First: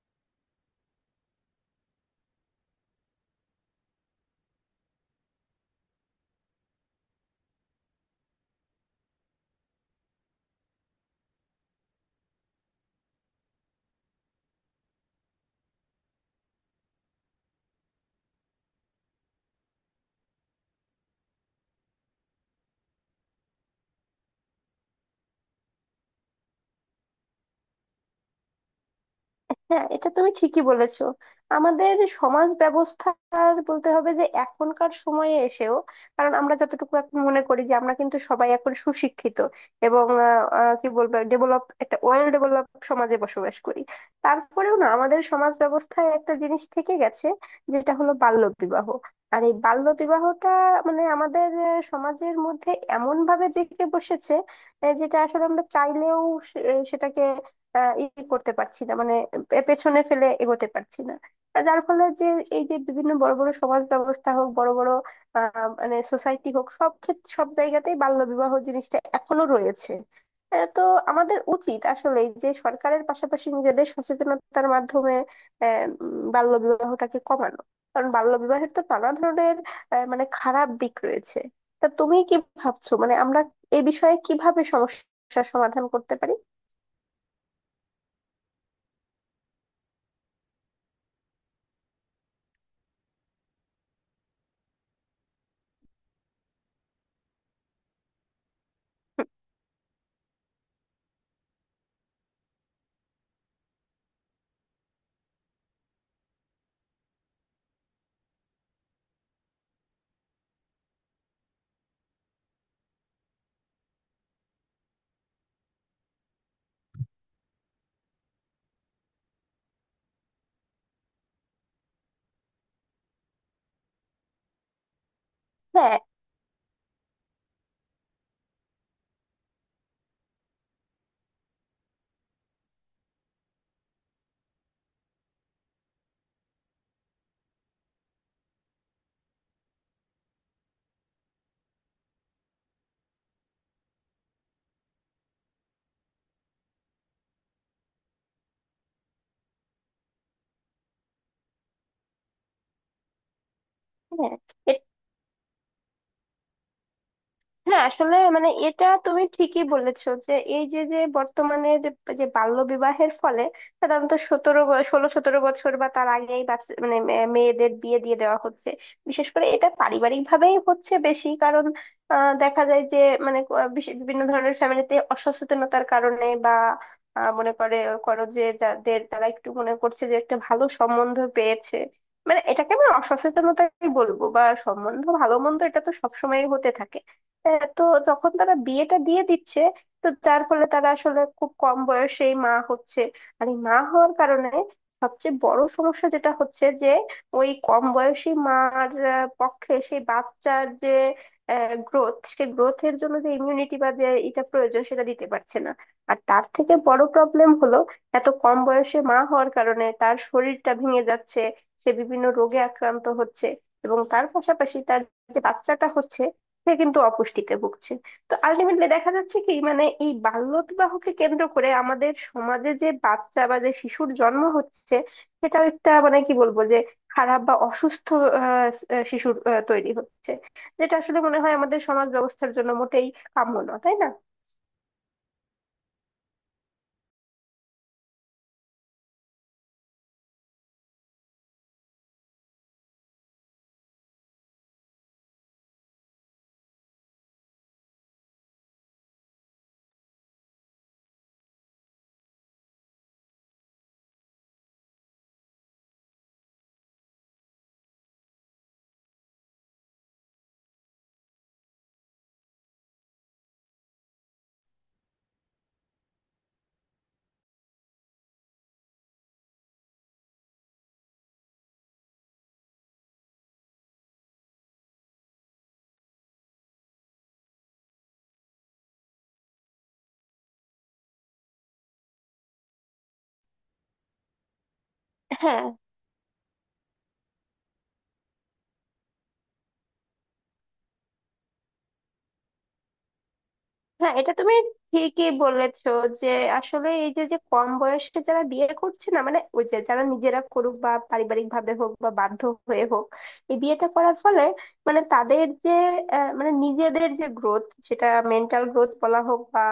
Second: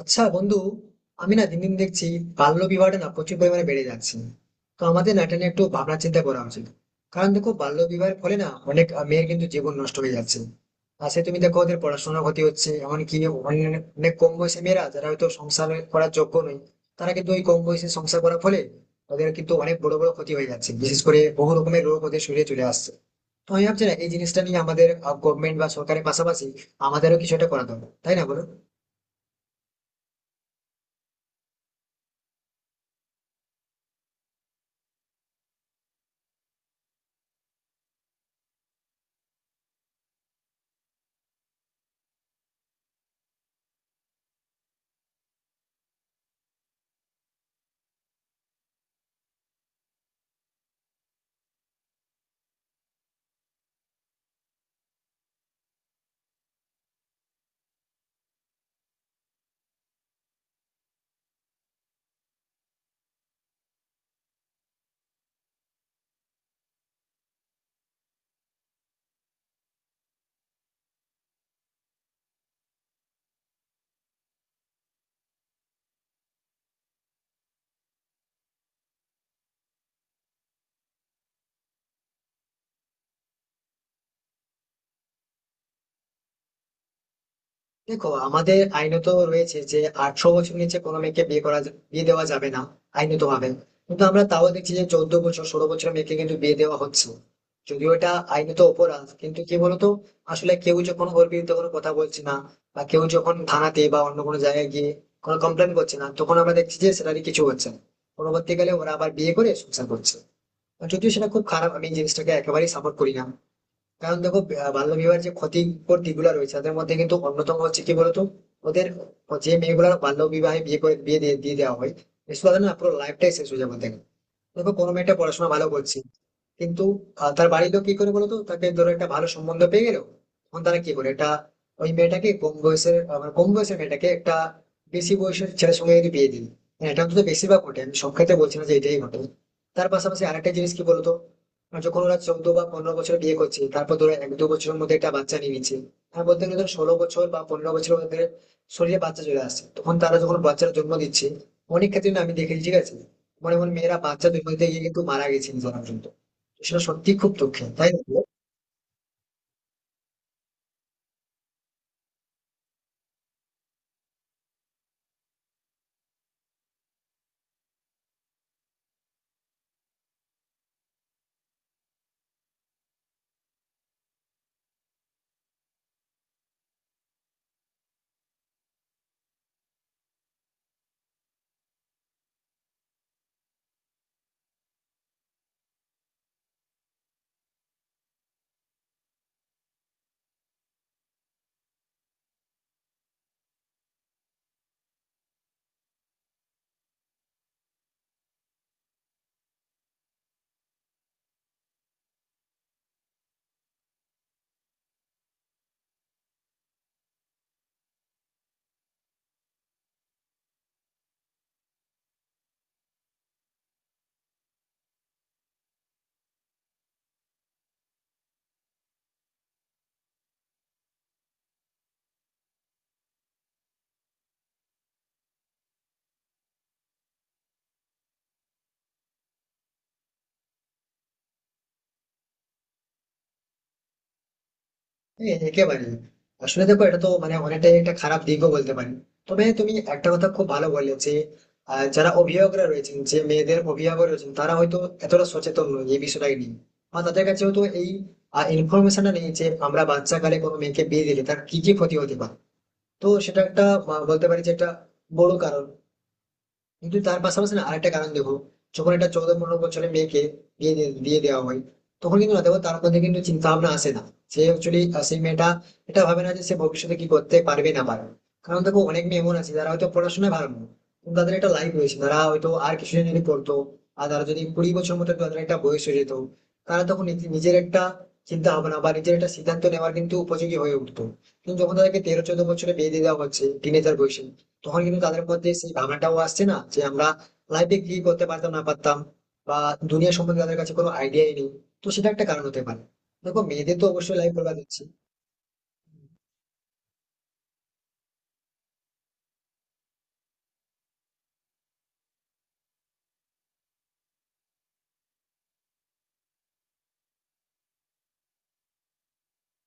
আচ্ছা বন্ধু, আমি না দিন দিন দেখছি বাল্যবিবাহটা না প্রচুর পরিমাণে বেড়ে যাচ্ছে। তো আমাদের না এটা নিয়ে একটু ভাবনা চিন্তা করা উচিত। কারণ দেখো বাল্যবিবাহের ফলে না অনেক মেয়ের কিন্তু জীবন নষ্ট হয়ে যাচ্ছে। আর সে তুমি দেখো ওদের পড়াশোনার ক্ষতি হচ্ছে, এমনকি অনেক অনেক কম বয়সী মেয়েরা যারা হয়তো সংসার করার যোগ্য নয়, তারা কিন্তু ওই কম বয়সে সংসার করার ফলে ওদের কিন্তু অনেক বড় বড় ক্ষতি হয়ে যাচ্ছে, বিশেষ করে বহু রকমের রোগ ওদের শরীরে চলে আসছে। তো আমি ভাবছি না এই জিনিসটা নিয়ে আমাদের গভর্নমেন্ট বা সরকারের পাশাপাশি আমাদেরও কিছু একটা করা দরকার, তাই না বলো? হ্যাঁ, এটা তুমি ঠিকই বলেছো। আমাদের সমাজ ব্যবস্থার বলতে হবে যে এখনকার সময়ে এসেও, কারণ আমরা যতটুকু এখন মনে করি যে আমরা কিন্তু সবাই এখন সুশিক্ষিত এবং আহ, আহ, কি বলবো, একটা ওয়েল ডেভেলপ সমাজে বসবাস করি। তারপরেও না আমাদের সমাজ ব্যবস্থায় একটা জিনিস থেকে গেছে, যেটা হলো বাল্য বিবাহ। আর এই বাল্য বিবাহটা মানে আমাদের সমাজের মধ্যে এমন ভাবে জেঁকে বসেছে, যেটা আসলে আমরা চাইলেও সেটাকে আহ ই করতে পারছি না, মানে পেছনে ফেলে এগোতে পারছি না। আর যার ফলে যে এই যে বিভিন্ন বড় বড় সমাজ ব্যবস্থা হোক, বড় বড় মানে সোসাইটি হোক, সব ক্ষেত্রে সব জায়গাতেই বাল্য বিবাহ জিনিসটা এখনো রয়েছে। তো আমাদের উচিত আসলে যে, সরকারের পাশাপাশি নিজেদের সচেতনতার মাধ্যমে বাল্য বিবাহটাকে কমানো। কারণ বাল্য বিবাহের তো নানা ধরনের মানে খারাপ দিক রয়েছে। তা তুমি কি ভাবছো, মানে আমরা এ বিষয়ে কিভাবে সমস্যার সমাধান করতে পারি? দেখো আমাদের আইনত রয়েছে যে 18 বছর নিচে কোনো মেয়েকে বিয়ে দেওয়া যাবে না, আইনত ভাবে। কিন্তু আমরা তাও দেখছি যে 14 বছর 16 বছর মেয়েকে কিন্তু বিয়ে দেওয়া হচ্ছে। যদিও এটা আইনত অপরাধ, কিন্তু কি বলতো, আসলে কেউ যখন ওর বিরুদ্ধে কোনো কথা বলছে না, বা কেউ যখন থানাতে বা অন্য কোনো জায়গায় গিয়ে কোনো কমপ্লেন করছে না, তখন আমরা দেখছি যে সেটারই কিছু হচ্ছে না। পরবর্তীকালে ওরা আবার বিয়ে করে সংসার করছে। আর যদিও সেটা খুব খারাপ, আমি এই জিনিসটাকে একেবারেই সাপোর্ট করি না। কারণ দেখো, বাল্যবিবাহের যে ক্ষতিকর দিকগুলো রয়েছে তাদের মধ্যে কিন্তু অন্যতম হচ্ছে কি বলতো, ওদের যে মেয়েগুলো বাল্যবিবাহে বিয়ে করে বিয়ে দিয়ে দিয়ে দেওয়া হয় সে তাদের না পুরো লাইফটাই শেষ হয়ে যাবে ওদের। দেখো কোনো মেয়েটা পড়াশোনা ভালো করছে, হ্যাঁ, কিন্তু তার বাড়ির লোক কি করে বলতো, তাকে ধরো একটা ভালো সম্বন্ধ পেয়ে গেল, তখন তারা কি করে এটা ওই মেয়েটাকে কম বয়সের মানে কম বয়সের মেয়েটাকে একটা বেশি বয়সের ছেলের সঙ্গে যদি বিয়ে দিই। হ্যাঁ, এটা অন্তত বেশিরভাগ ঘটে, আমি সব ক্ষেত্রে বলছি না যে এটাই ঘটে। তার পাশাপাশি আরেকটা জিনিস কি বলতো, যখন ওরা 14 বা 15 বছর বিয়ে করছে তারপর ধরো 1-2 বছরের মধ্যে একটা বাচ্চা নিয়ে নিচ্ছে। হ্যাঁ, বলতে গেলে ধরো 16 বছর বা 15 বছরের মধ্যে শরীরে বাচ্চা চলে আসছে, তখন তারা যখন বাচ্চার জন্ম দিচ্ছে, অনেক ক্ষেত্রে না আমি দেখেছি, ঠিক আছে, এমন এমন মেয়েরা বাচ্চা জন্ম দিতে হ্যাঁ, গিয়ে কিন্তু মারা গেছে নিজেরা পর্যন্ত। তো সেটা সত্যি খুব দুঃখের, হ্যাঁ, তাই না আসলে বলো? মানে এটা তুমি ঠিকই বলেছো যে এই যে যে বর্তমানে যে যে বাল্য বিবাহের ফলে সাধারণত 16-17 বছর বা তার আগেই বাচ্চা মানে মেয়েদের বিয়ে দিয়ে দেওয়া হচ্ছে। বিশেষ করে এটা পারিবারিক ভাবেই হচ্ছে বেশি, কারণ দেখা যায় যে, মানে বিভিন্ন ধরনের ফ্যামিলিতে অসচেতনতার কারণে, বা মনে করে, করো যে, যাদের তারা একটু মনে করছে যে একটা ভালো সম্বন্ধ পেয়েছে, মানে এটাকে আমি অসচেতনতাই বলবো, বা সম্বন্ধ ভালো মন্দ এটা তো সবসময় হতে থাকে। তো যখন তারা বিয়েটা দিয়ে দিচ্ছে, তো যার ফলে তারা আসলে খুব কম বয়সেই মা হচ্ছে। আর এই মা হওয়ার কারণে সবচেয়ে বড় সমস্যা যেটা হচ্ছে যে, ওই কম বয়সী মার পক্ষে সেই বাচ্চার যে গ্রোথ, সে গ্রোথের জন্য যে ইমিউনিটি বা যে এটা প্রয়োজন সেটা দিতে পারছে না। আর তার থেকে বড় প্রবলেম হলো এত কম বয়সে মা হওয়ার কারণে তার শরীরটা ভেঙে যাচ্ছে, সে বিভিন্ন রোগে আক্রান্ত হচ্ছে। এবং তার পাশাপাশি তার যে বাচ্চাটা হচ্ছে, সে কিন্তু অপুষ্টিতে ভুগছে। তো আলটিমেটলি দেখা যাচ্ছে কি, মানে এই বাল্যবিবাহকে কেন্দ্র করে আমাদের সমাজে যে বাচ্চা বা যে শিশুর জন্ম হচ্ছে, সেটাও একটা, মানে কি বলবো, যে খারাপ বা অসুস্থ আহ, আহ, শিশুর তৈরি হচ্ছে, যেটা আসলে মনে হয় আমাদের সমাজ ব্যবস্থার জন্য মোটেই কাম্য না, তাই না? হ্যাঁ, একেবারে। আসলে দেখো এটা তো মানে অনেকটাই একটা খারাপ দিকও বলতে পারি। তবে তুমি একটা কথা খুব ভালো বললে, যে যারা অভিভাবকরা রয়েছেন, যে মেয়েদের অভিভাবক রয়েছেন, তারা হয়তো এতটা সচেতন নয় এই বিষয়টাই নিয়ে, বা তাদের কাছে হয়তো এই ইনফরমেশনটা নেই যে আমরা বাচ্চা কালে কোনো মেয়েকে বিয়ে দিলে তার কি কি ক্ষতি হতে পারে। তো সেটা একটা বলতে পারি যে একটা বড় কারণ। কিন্তু তার পাশাপাশি না আরেকটা কারণ দেখো, যখন একটা 14-15 বছরের মেয়েকে দিয়ে দেওয়া হয় তখন কিন্তু না দেখো তার মধ্যে কিন্তু চিন্তা ভাবনা আসে না। সে অ্যাকচুয়ালি, সেই মেয়েটা এটা ভাবে না যে সে ভবিষ্যতে কি করতে পারবে না পারবে। কারণ দেখো অনেক মেয়ে এমন আছে যারা হয়তো পড়াশোনায় ভালো নয়, কিন্তু তাদের একটা লাইফ রয়েছে, তারা হয়তো আর কিছুদিন যদি পড়তো, আর তারা যদি 20 বছর মতো তাদের একটা বয়স হয়ে যেত, তারা তখন নিজের একটা চিন্তা ভাবনা বা নিজের একটা সিদ্ধান্ত নেওয়ার কিন্তু উপযোগী হয়ে উঠতো। কিন্তু যখন তাদেরকে 13-14 বছরে বিয়ে দিয়ে দেওয়া হচ্ছে টিনেজার বয়সে, তখন কিন্তু তাদের মধ্যে হ্যাঁ, সেই ভাবনাটাও আসছে না যে আমরা লাইফে কি করতে পারতাম না পারতাম, বা দুনিয়া সম্বন্ধে তাদের কাছে কোনো আইডিয়াই নেই। তো সেটা একটা কারণ হতে পারে। দেখো মেয়েদের তো হ্যাঁ, অবশ্যই এটা লাইফ তুমি বরবাদ হচ্ছে। ঠিকই বলেছো যে আসলে এই যে যে কম বয়সে যারা বিয়ে করছে না, মানে ওই যে যারা নিজেরা করুক বা পারিবারিক ভাবে হোক বা বাধ্য হয়ে হোক, এই বিয়েটা করার ফলে মানে তাদের যে মানে নিজেদের যে গ্রোথ, সেটা মেন্টাল গ্রোথ বলা হোক বা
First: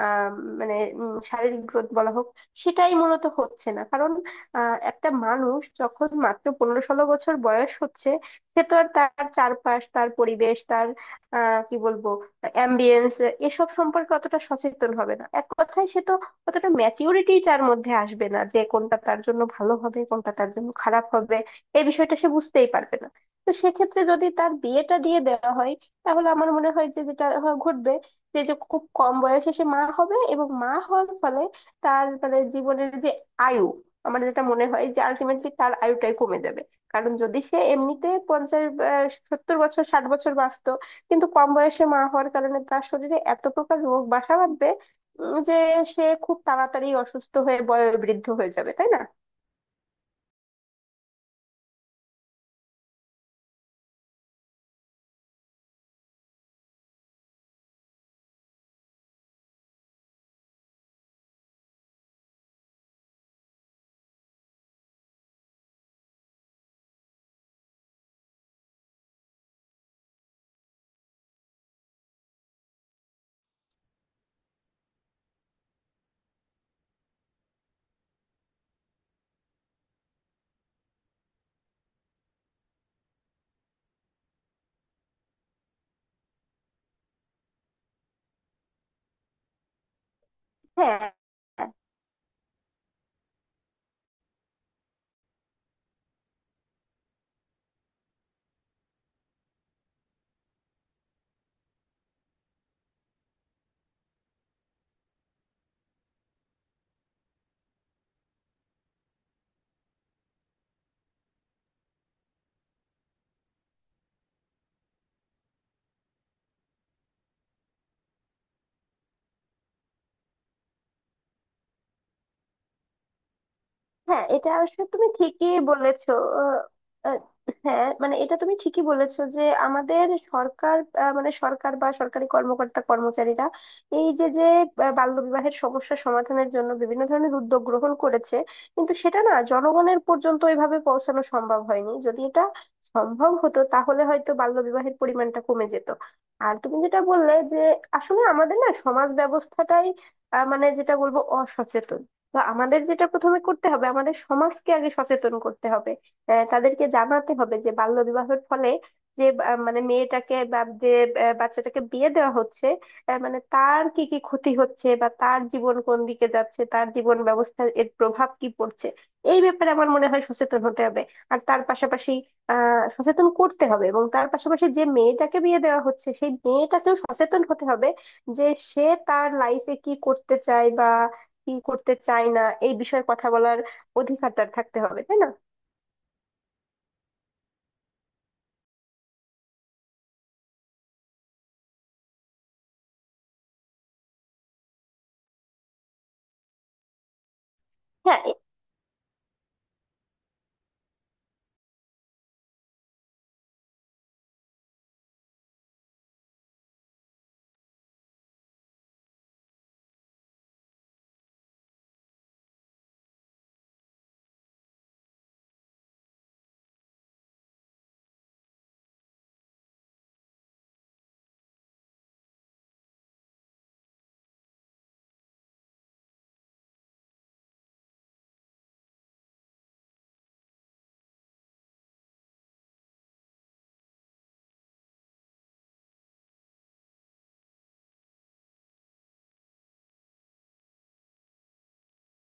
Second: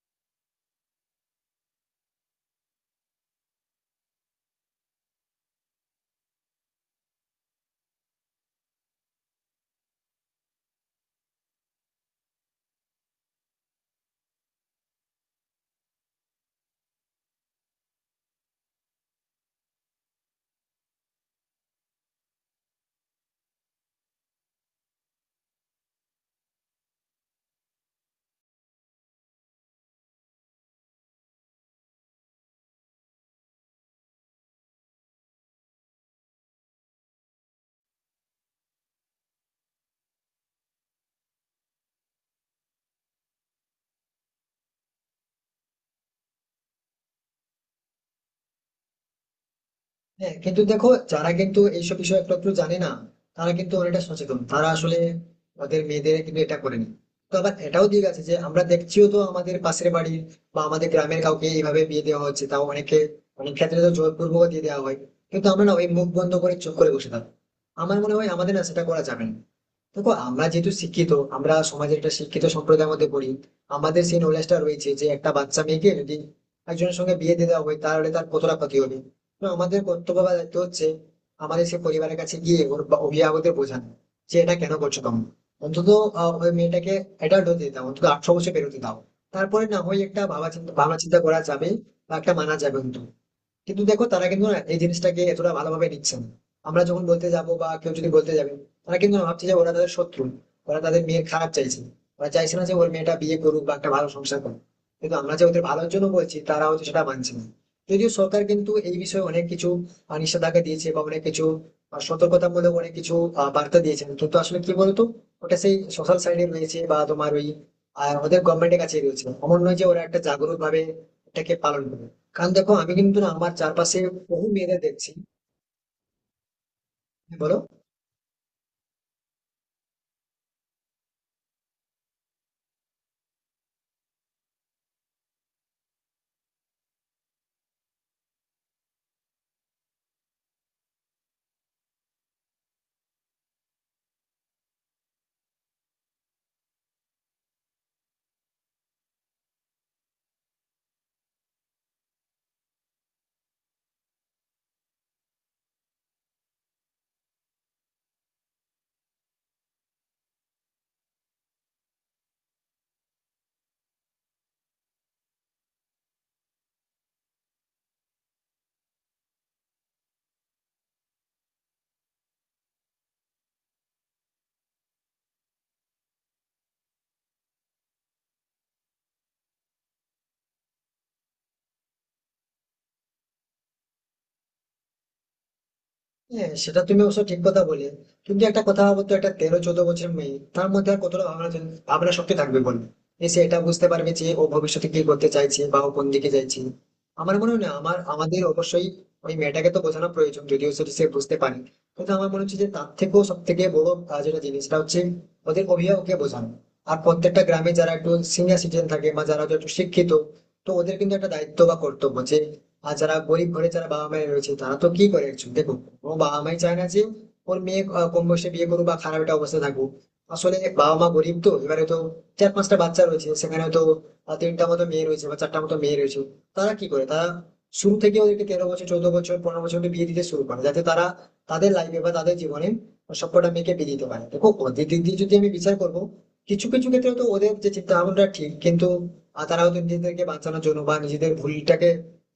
আহ, মানে শারীরিক গ্রোথ বলা হোক, সেটাই মূলত হচ্ছে না। কারণ একটা মানুষ যখন মাত্র 15-16 বছর বয়স হচ্ছে, সে তো আর তার চারপাশ, তার পরিবেশ, তার কি বলবো, অ্যাম্বিয়েন্স এসব সম্পর্কে অতটা সচেতন হবে না। এক কথায় সে তো অতটা ম্যাচিউরিটি তার মধ্যে আসবে না যে কোনটা তার জন্য ভালো হবে কোনটা তার জন্য খারাপ হবে, এই বিষয়টা সে বুঝতেই পারবে না। তো সেক্ষেত্রে যদি তার বিয়েটা দিয়ে দেওয়া হয়, তাহলে আমার মনে হয় যে যেটা ঘটবে, যে যে খুব কম বয়সে সে মা হবে এবং মা হওয়ার ফলে তার মানে জীবনের যে আয়ু, আমার যেটা মনে হয় যে আলটিমেটলি তার আয়ুটাই কমে যাবে। কারণ যদি সে এমনিতে 50, 70 বছর, 60 বছর বাঁচতো, কিন্তু কম বয়সে মা হওয়ার কারণে তার শরীরে এত প্রকার রোগ বাসা বাঁধবে, যে সে খুব তাড়াতাড়ি অসুস্থ হয়ে বয়োবৃদ্ধ হয়ে যাবে, তাই না? হ্যাঁ, কিন্তু দেখো যারা কিন্তু এইসব বিষয়ে একটু একটু জানে না, তারা কিন্তু অনেকটা সচেতন, তারা আসলে তাদের মেয়েদের কিন্তু এটা করেনি। তো আবার এটাও দিক আছে যে আমরা দেখছিও তো আমাদের পাশের বাড়ির বা আমাদের গ্রামের কাউকে এইভাবে বিয়ে দেওয়া হচ্ছে, তাও অনেকে অনেক ক্ষেত্রে তো জোরপূর্বক দিয়ে দেওয়া হয়, কিন্তু আমরা না ওই মুখ বন্ধ করে চুপ করে বসে থাকি। আমার মনে হয় আমাদের না সেটা করা যাবে না। দেখো আমরা যেহেতু শিক্ষিত, আমরা সমাজের একটা শিক্ষিত সম্প্রদায়ের মধ্যে পড়ি, আমাদের সেই নলেজটা রয়েছে যে একটা বাচ্চা মেয়েকে যদি একজনের সঙ্গে বিয়ে দিয়ে দেওয়া হয় তাহলে তার কতটা ক্ষতি হবে। তো আমাদের কর্তব্য বা দায়িত্ব হচ্ছে আমাদের সেই পরিবারের কাছে গিয়ে ওর বা অভিভাবকদের বোঝানো যে এটা কেন করছো তুমি, অন্তত ওই মেয়েটাকে অ্যাডাল্ট হতে দাও, অন্তত 18 বছর পেরোতে দাও, তারপরে না হয় একটা ভাবা চিন্তা ভাবনা হ্যাঁ, চিন্তা করা যাবে বা একটা মানা যাবে। কিন্তু কিন্তু দেখো তারা কিন্তু না এই জিনিসটাকে এতটা ভালোভাবে নিচ্ছে না। আমরা যখন বলতে যাব বা কেউ যদি বলতে যাবে, তারা কিন্তু ভাবছে যে ওরা তাদের শত্রু, ওরা তাদের মেয়ের খারাপ চাইছে, ওরা চাইছে না যে ওর মেয়েটা বিয়ে করুক বা একটা ভালো সংসার করুক। কিন্তু আমরা যে ওদের ভালোর জন্য বলছি, তারা হচ্ছে সেটা মানছে না। যদিও সরকার কিন্তু এই বিষয়ে অনেক কিছু নিষেধাজ্ঞা দিয়েছে বা অনেক কিছু সতর্কতামূলক অনেক কিছু বার্তা দিয়েছেন, কিন্তু আসলে কি বলতো, ওটা সেই সোশ্যাল সাইডে রয়েছে বা তোমার ওই আর ওদের গভর্নমেন্টের কাছে রয়েছে, এমন নয় যে ওরা একটা জাগরুক ভাবে এটাকে পালন করে। কারণ দেখো আমি কিন্তু না আমার চারপাশে হ্যাঁ, বহু এটা মেয়েদের আসলে তুমি দেখছি। ঠিকই বলেছো। আহ, আহ, হ্যাঁ, বলো। হ্যাঁ, মানে এটা তুমি ঠিকই বলেছো যে আমাদের সরকার, মানে সরকার বা সরকারি কর্মকর্তা কর্মচারীরা এই যে যে বাল্যবিবাহের সমস্যা সমাধানের জন্য বিভিন্ন ধরনের উদ্যোগ গ্রহণ করেছে, কিন্তু সেটা না জনগণের পর্যন্ত ওইভাবে পৌঁছানো সম্ভব হয়নি। যদি এটা সম্ভব হতো তাহলে হয়তো বাল্যবিবাহের পরিমাণটা কমে যেত। আর তুমি যেটা বললে যে আসলে আমাদের না সমাজ ব্যবস্থাটাই মানে যেটা বলবো, অসচেতন। বা আমাদের যেটা প্রথমে করতে হবে, আমাদের সমাজকে আগে সচেতন করতে হবে। তাদেরকে জানাতে হবে যে বাল্য বিবাহের ফলে যে মানে মেয়েটাকে বা যে বাচ্চাটাকে বিয়ে দেওয়া হচ্ছে, মানে তার কি কি ক্ষতি হচ্ছে, বা তার জীবন কোন দিকে যাচ্ছে, তার জীবন ব্যবস্থার এর প্রভাব কি পড়ছে, এই ব্যাপারে আমার মনে হয় সচেতন হতে হবে। আর তার পাশাপাশি সচেতন করতে হবে, এবং তার পাশাপাশি যে মেয়েটাকে বিয়ে দেওয়া হচ্ছে সেই মেয়েটাকেও সচেতন হতে হবে যে সে তার লাইফে কি করতে চায় বা কি করতে চায় না, এই বিষয়ে কথা বলার অধিকার তার থাকতে হবে, তাই না? হ্যাঁ, সেটা তুমি অবশ্য ঠিক কথা বলে। কিন্তু একটা কথা বলতো, একটা 13-14 বছর মেয়ে তার মধ্যে আর কতটা ভাবনা শক্তি থাকবে বল? এই সে এটা বুঝতে পারবে যে ও ভবিষ্যতে কি করতে চাইছে বা ও কোন দিকে চাইছে? আমার মনে হয় না, আমার হ্যাঁ, আমাদের অবশ্যই ওই মেয়েটাকে তো বোঝানো প্রয়োজন, যদিও সেটা সে বুঝতে পারে। কিন্তু আমার মনে হচ্ছে যে তার থেকেও সব থেকে বড় যেটা জিনিসটা হচ্ছে ওদের অভিভাবককে বোঝানো। আর প্রত্যেকটা গ্রামে যারা একটু সিনিয়র সিটিজেন থাকে বা যারা হয়তো একটু শিক্ষিত, তো ওদের কিন্তু একটা দায়িত্ব বা কর্তব্য যে, আর যারা গরিব ঘরে যারা বাবা মায়ের রয়েছে তারা তো কি করে, একজন দেখো ও বাবা মাই চায় না যে ওর মেয়ে কম বয়সে বিয়ে করুক বা খারাপ একটা অবস্থা থাকুক। আসলে বাবা মা গরিব তো, এবারে তো চার পাঁচটা বাচ্চা রয়েছে, সেখানে তো তিনটা মতো মেয়ে রয়েছে বা চারটা মতো মেয়ে রয়েছে, তারা কি করে তারা শুরু থেকে ওদেরকে 13 বছর 14 বছর 15 বছর অবধি বিয়ে দিতে শুরু করে, যাতে তারা তাদের লাইফে বা তাদের জীবনে সবকটা মেয়েকে বিয়ে দিতে পারে। দেখো ওদের দিক দিয়ে যদি আমি বিচার করবো, কিছু কিছু ক্ষেত্রে তো ওদের যে চিন্তা ভাবনাটা ঠিক, কিন্তু আর তারা হয়তো নিজেদেরকে বাঁচানোর জন্য বা নিজেদের ভুলটাকে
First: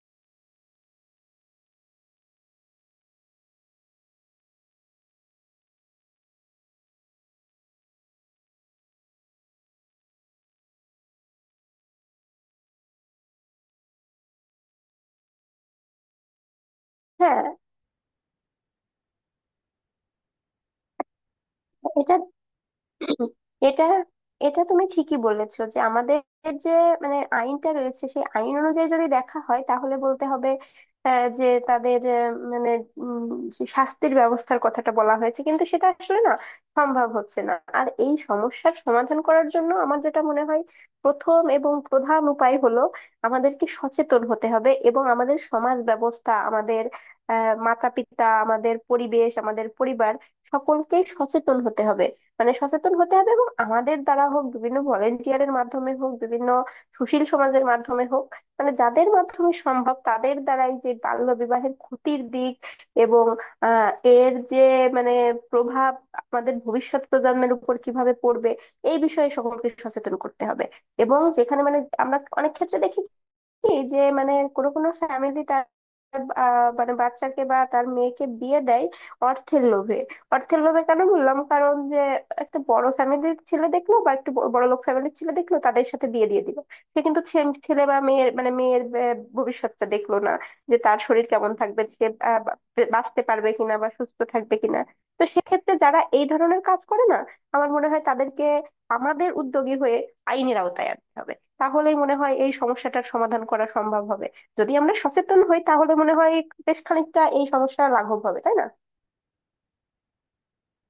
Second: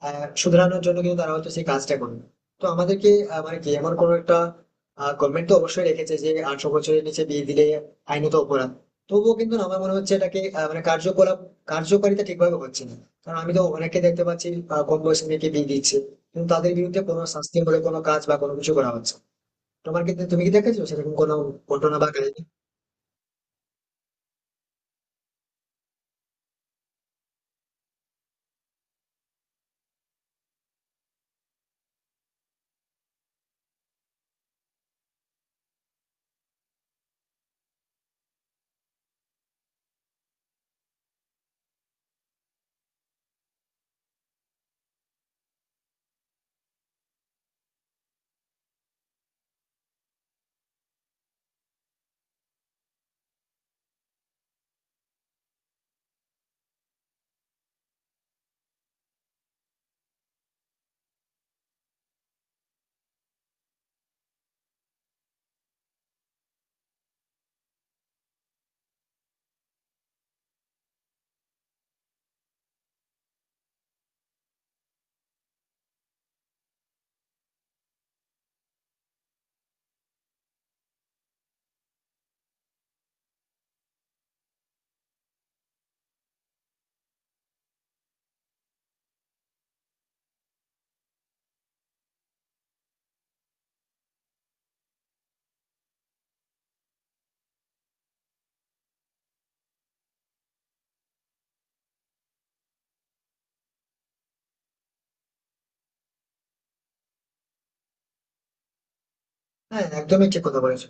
শুধরানোর জন্য কিন্তু তারা হয়তো সেই কাজটা করে না। তো আমাদেরকে মানে কি এমন কোনো একটা, গভর্নমেন্ট তো অবশ্যই রেখেছে যে 18 বছরের নিচে বিয়ে দিলে আইনত অপরাধ, তবুও কিন্তু না, আমার মনে হচ্ছে এটাকে মানে কার্যকলাপ কার্যকারিতা ঠিকভাবে হচ্ছে না। কারণ আমি তো অনেককে দেখতে পাচ্ছি কম বয়সী মেয়েকে বিয়ে দিচ্ছে, কিন্তু তাদের বিরুদ্ধে কোনো হ্যাঁ, শাস্তি বলে কোনো কাজ বা কোনো কিছু করা হচ্ছে। তোমার কি, তুমি কি দেখেছো সেরকম কোনো ঘটনা বা এটা কাহিনী? এটা এটা তুমি ঠিকই বলেছো যে আমাদের যে মানে আইনটা রয়েছে, সেই আইন অনুযায়ী যদি দেখা হয় তাহলে বলতে হবে যে তাদের মানে উম, যে শাস্তির ব্যবস্থার কথাটা বলা হয়েছে, কিন্তু সেটা আসলে না সম্ভব হচ্ছে না। আর এই সমস্যার সমাধান করার জন্য আমার যেটা মনে হয় প্রথম এবং প্রধান উপায় হলো, আমাদেরকে সচেতন হতে হবে, এবং আমাদের সমাজ ব্যবস্থা, আমাদের মাতা পিতা, আমাদের পরিবেশ, আমাদের পরিবার সকলকেই সচেতন হতে হবে। মানে সচেতন হতে হবে এবং আমাদের দ্বারা হোক, বিভিন্ন ভলেন্টিয়ারের মাধ্যমে হোক, বিভিন্ন সুশীল সমাজের মাধ্যমে হোক, মানে যাদের মাধ্যমে সম্ভব তাদের দ্বারাই যে বাল্য বিবাহের ক্ষতির দিক এবং আহ এর যে মানে প্রভাব আমাদের ভবিষ্যৎ প্রজন্মের উপর কিভাবে পড়বে, এই বিষয়ে সকলকে সচেতন করতে হবে। এবং যেখানে মানে আমরা অনেক ক্ষেত্রে দেখি কি, যে মানে কোনো কোনো ফ্যামিলি তার মানে বাচ্চাকে বা তার মেয়েকে বিয়ে দেয় অর্থের লোভে। অর্থের লোভে কেন বললাম, কারণ যে একটা বড় ফ্যামিলির ছেলে দেখলো বা একটু বড় লোক ফ্যামিলির ছেলে দেখলো, তাদের সাথে বিয়ে দিয়ে দিল, সে কিন্তু ছেলে বা মেয়ের মানে মেয়ের ভবিষ্যৎটা দেখলো না, যে তার শরীর কেমন থাকবে, সে বাঁচতে পারবে কিনা বা সুস্থ থাকবে কিনা। তো সেক্ষেত্রে যারা এই ধরনের কাজ করে না, আমার মনে হয় তাদেরকে আমাদের উদ্যোগী হয়ে আইনের আওতায় আনতে হবে, তাহলেই মনে হয় এই সমস্যাটার সমাধান করা সম্ভব হবে। যদি আমরা সচেতন হই তাহলে মনে হয় বেশ খানিকটা এই সমস্যা লাঘব হবে, তাই না? হ্যাঁ, একদমই ঠিক কথা বলেছো।